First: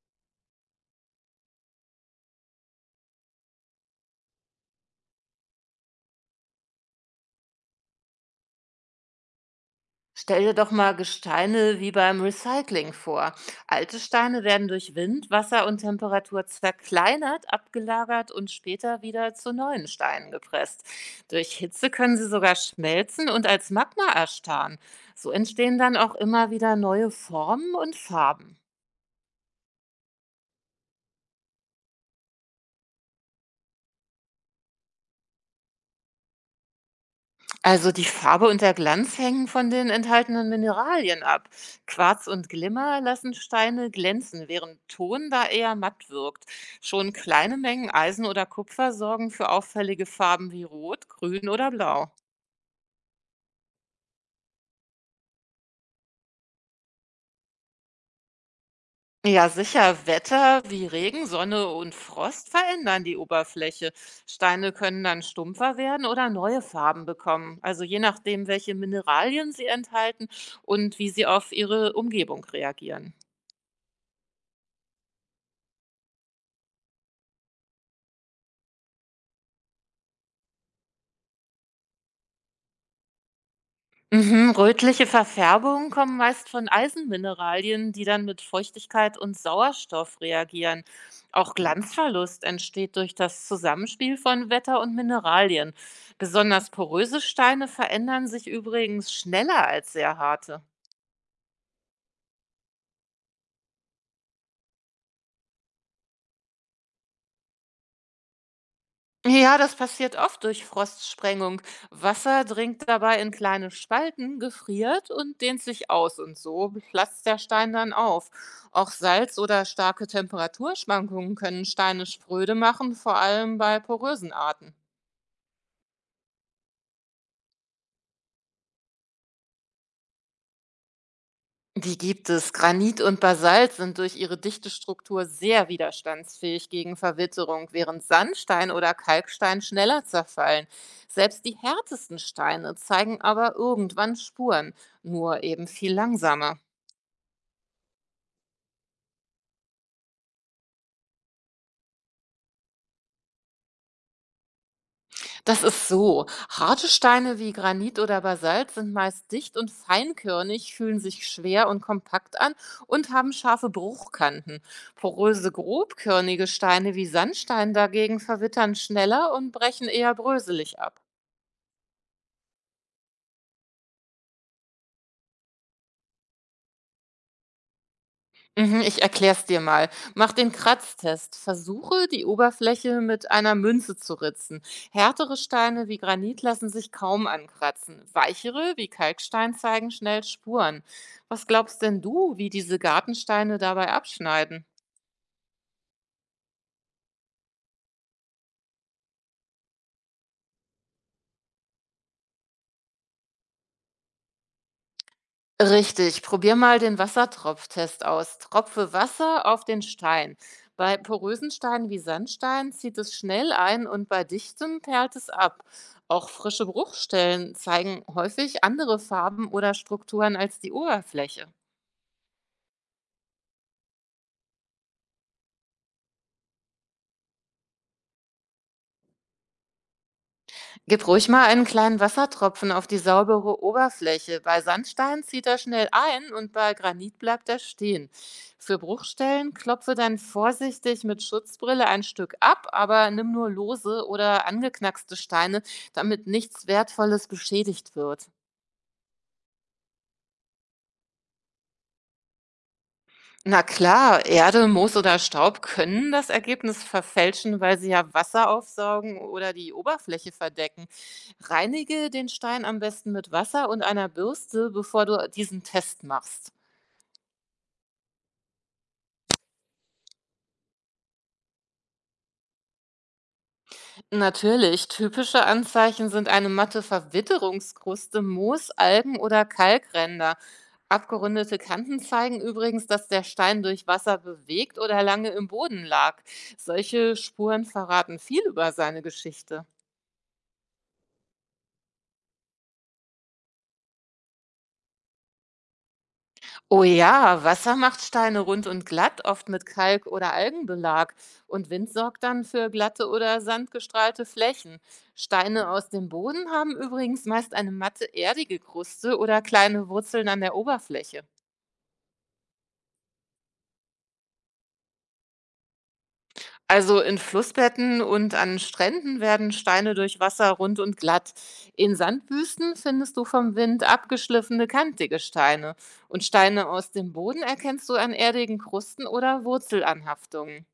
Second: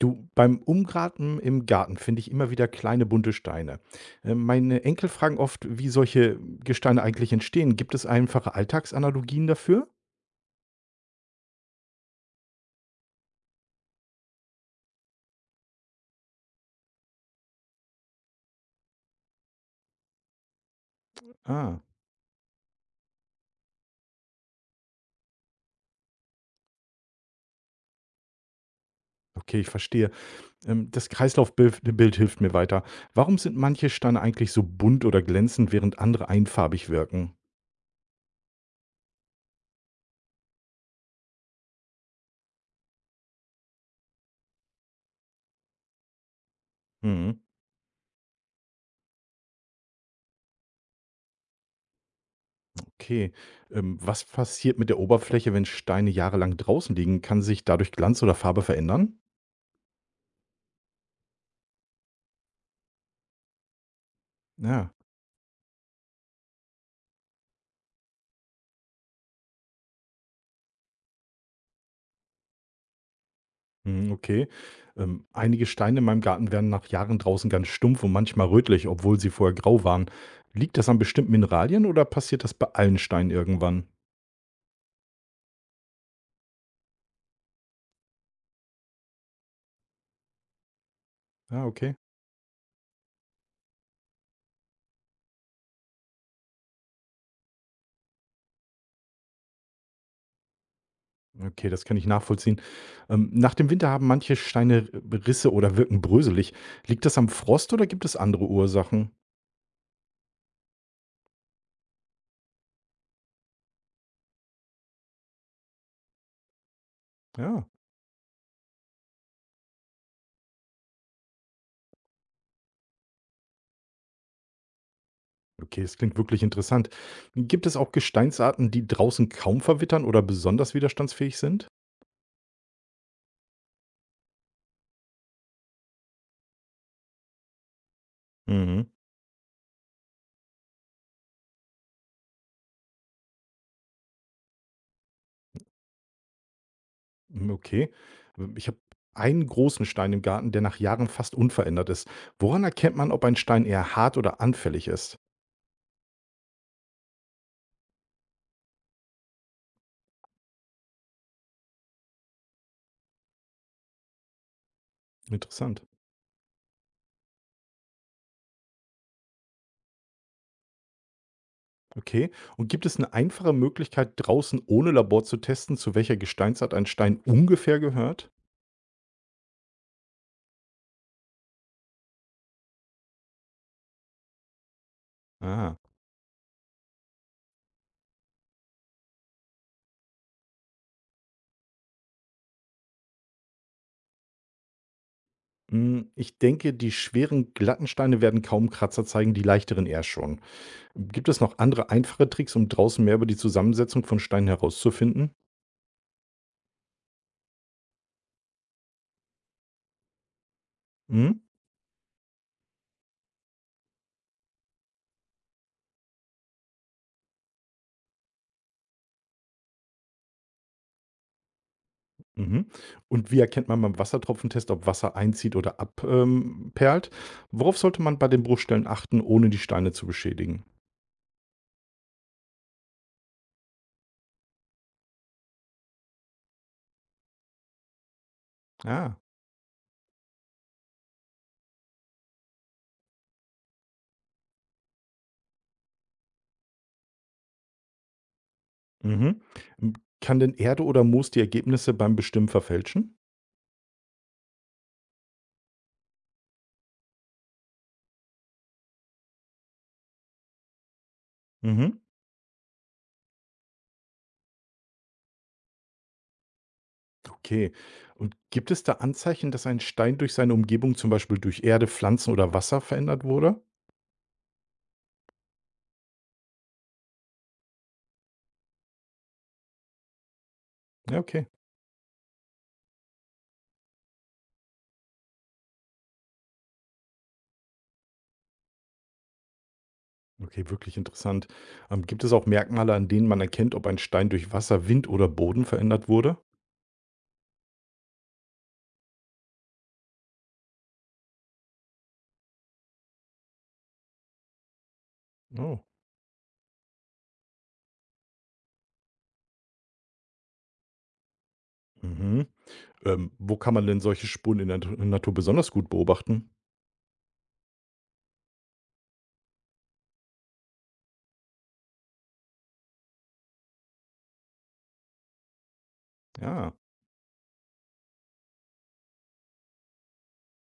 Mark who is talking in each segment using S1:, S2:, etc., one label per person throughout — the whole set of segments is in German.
S1: Du, beim Umgraten im Garten finde ich immer wieder kleine bunte Steine. Meine Enkel fragen oft, wie solche Gesteine eigentlich entstehen. Gibt es einfache Alltagsanalogien dafür?
S2: Stell dir doch mal Gesteine wie beim Recycling vor. Alte Steine werden durch Wind, Wasser und Temperatur zerkleinert, abgelagert und später wieder zu neuen Steinen gepresst. Durch
S1: Ah,
S2: Hitze können sie sogar schmelzen und als Magma erstarren. So entstehen dann auch immer wieder neue Formen und Farben.
S1: okay, ich verstehe. Das Kreislaufbild Bild hilft mir weiter. Warum sind manche Steine eigentlich so bunt oder glänzend, während andere einfarbig wirken?
S2: Also die Farbe und der Glanz hängen von den enthaltenen Mineralien ab. Quarz und Glimmer lassen Steine glänzen, während Ton da eher matt wirkt. Schon
S1: Hm,
S2: kleine Mengen Eisen oder Kupfer sorgen für auffällige Farben wie Rot, Grün oder Blau.
S1: okay. Was passiert mit der Oberfläche, wenn Steine jahrelang draußen liegen? Kann sich dadurch Glanz oder Farbe verändern?
S2: Ja, sicher, Wetter wie Regen, Sonne und Frost verändern die Oberfläche. Steine
S1: Ja.
S2: können dann stumpfer werden oder neue Farben bekommen. Also je nachdem, welche Mineralien sie enthalten und wie sie auf ihre Umgebung reagieren.
S1: Mhm, okay. Einige Steine in meinem Garten werden nach Jahren draußen ganz stumpf und manchmal rötlich, obwohl sie vorher grau waren. Liegt das an bestimmten Mineralien oder passiert das bei allen Steinen irgendwann?
S2: Mhm, rötliche Verfärbungen kommen meist von Eisenmineralien, die dann mit Feuchtigkeit und Sauerstoff reagieren. Auch
S1: Ja, okay.
S2: Glanzverlust entsteht durch das Zusammenspiel von Wetter und Mineralien. Besonders poröse Steine verändern sich übrigens schneller als sehr harte.
S1: Okay, das kann ich nachvollziehen. Nach dem Winter haben manche Steine Risse oder wirken bröselig. Liegt das am Frost oder gibt es andere Ursachen?
S2: Ja, das passiert oft durch Frostsprengung. Wasser dringt dabei in kleine Spalten, gefriert und dehnt sich aus und so platzt der
S1: Ja,
S2: Stein dann auf. Auch Salz oder starke Temperaturschwankungen können Steine spröde machen, vor allem bei porösen Arten.
S1: okay, das klingt wirklich interessant. Gibt es auch Gesteinsarten, die draußen kaum verwittern oder besonders widerstandsfähig sind?
S2: Die gibt es. Granit und Basalt sind durch ihre dichte Struktur sehr widerstandsfähig gegen Verwitterung, während Sandstein
S1: Mhm.
S2: oder Kalkstein schneller zerfallen. Selbst die härtesten Steine zeigen aber irgendwann Spuren, nur eben viel langsamer.
S1: Hm, okay. Ich habe einen großen Stein im Garten, der nach Jahren fast unverändert ist. Woran erkennt man, ob ein Stein eher hart oder anfällig ist?
S2: Das ist so. Harte Steine wie Granit oder Basalt sind meist dicht und feinkörnig, fühlen sich schwer und kompakt an und haben scharfe Bruchkanten. Poröse,
S1: Interessant.
S2: grobkörnige Steine wie Sandstein dagegen verwittern schneller und brechen eher bröselig ab.
S1: Okay. Und gibt es eine einfache Möglichkeit, draußen ohne Labor zu testen, zu welcher Gesteinsart ein Stein ungefähr gehört?
S2: Mhm, ich erkläre es dir mal. Mach den Kratztest. Versuche, die Oberfläche mit einer Münze zu ritzen. Härtere
S1: Ah.
S2: Steine wie Granit lassen sich kaum ankratzen. Weichere wie Kalkstein zeigen schnell Spuren. Was glaubst denn du, wie diese Gartensteine dabei abschneiden?
S1: Hm, ich denke, die schweren, glatten Steine werden kaum Kratzer zeigen, die leichteren eher schon. Gibt es noch andere einfache Tricks, um draußen mehr über die Zusammensetzung von Steinen herauszufinden?
S2: Richtig, probier mal den Wassertropftest aus. Tropfe Wasser auf den Stein. Bei
S1: Hm?
S2: porösen Steinen wie Sandstein zieht es schnell ein und bei dichtem perlt es ab. Auch frische Bruchstellen zeigen häufig andere Farben oder Strukturen als die Oberfläche.
S1: Mhm. Und wie erkennt man beim Wassertropfentest, ob Wasser einzieht oder abperlt? Perlt? Worauf sollte man bei den Bruchstellen achten, ohne die Steine zu beschädigen?
S2: Gib ruhig mal einen kleinen Wassertropfen auf die saubere Oberfläche. Bei Sandstein zieht er schnell ein und bei Granit bleibt er stehen. Für
S1: Ah,
S2: Bruchstellen klopfe dann vorsichtig mit Schutzbrille ein Stück ab, aber nimm nur lose oder angeknackste Steine, damit nichts Wertvolles beschädigt wird.
S1: mhm. M- Kann denn Erde oder Moos die Ergebnisse beim Bestimmen verfälschen?
S2: Na klar, Erde, Moos oder Staub können das Ergebnis verfälschen, weil sie ja Wasser aufsaugen oder die Oberfläche verdecken.
S1: Mhm.
S2: Reinige den Stein am besten mit Wasser und einer Bürste, bevor du diesen Test machst.
S1: Okay. Und gibt es da Anzeichen, dass ein Stein durch seine Umgebung, zum Beispiel durch Erde, Pflanzen oder Wasser verändert wurde?
S2: Natürlich, typische Anzeichen sind eine matte Verwitterungskruste, Moos, Algen oder Kalkränder.
S1: Ja, okay.
S2: Abgerundete Kanten zeigen übrigens, dass der Stein durch Wasser bewegt oder lange im Boden lag. Solche Spuren verraten viel über seine Geschichte.
S1: Okay, wirklich interessant. Gibt es auch Merkmale, an denen man erkennt, ob ein Stein durch Wasser, Wind oder Boden verändert wurde?
S2: Oh ja, Wasser macht Steine rund und glatt, oft mit Kalk oder Algenbelag. Und Wind sorgt dann für glatte oder sandgestrahlte Flächen. Steine
S1: Oh.
S2: aus dem Boden haben übrigens meist eine matte, erdige Kruste oder kleine Wurzeln an der Oberfläche.
S1: Mhm. Wo kann man denn solche Spuren in der Natur besonders gut beobachten?
S2: Also in Flussbetten und an Stränden werden Steine durch Wasser rund und glatt. In Sandwüsten findest du vom Wind abgeschliffene, kantige Steine. Und Steine
S1: Ja,
S2: aus dem Boden erkennst du an erdigen Krusten oder Wurzelanhaftungen.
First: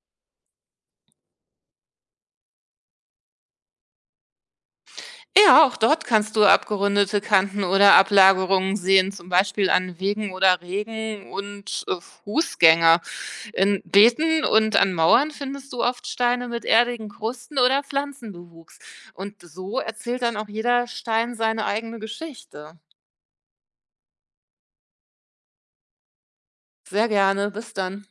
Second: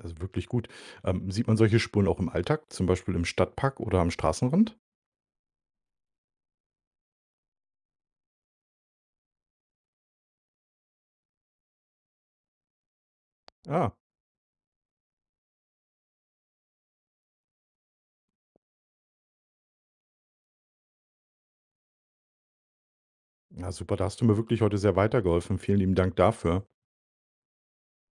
S1: also wirklich gut. Sieht man solche Spuren auch im Alltag, zum Beispiel im Stadtpark oder am Straßenrand?
S2: Ja, auch dort kannst du abgerundete Kanten oder Ablagerungen sehen, zum Beispiel an Wegen oder Regen und Fußgänger. In
S1: Ja,
S2: Beeten und an Mauern findest du oft Steine mit erdigen Krusten oder Pflanzenbewuchs. Und so erzählt dann auch jeder Stein seine eigene Geschichte.
S1: ja, super, da hast du mir wirklich heute sehr weitergeholfen. Vielen lieben Dank dafür.
S2: Sehr gerne, bis dann.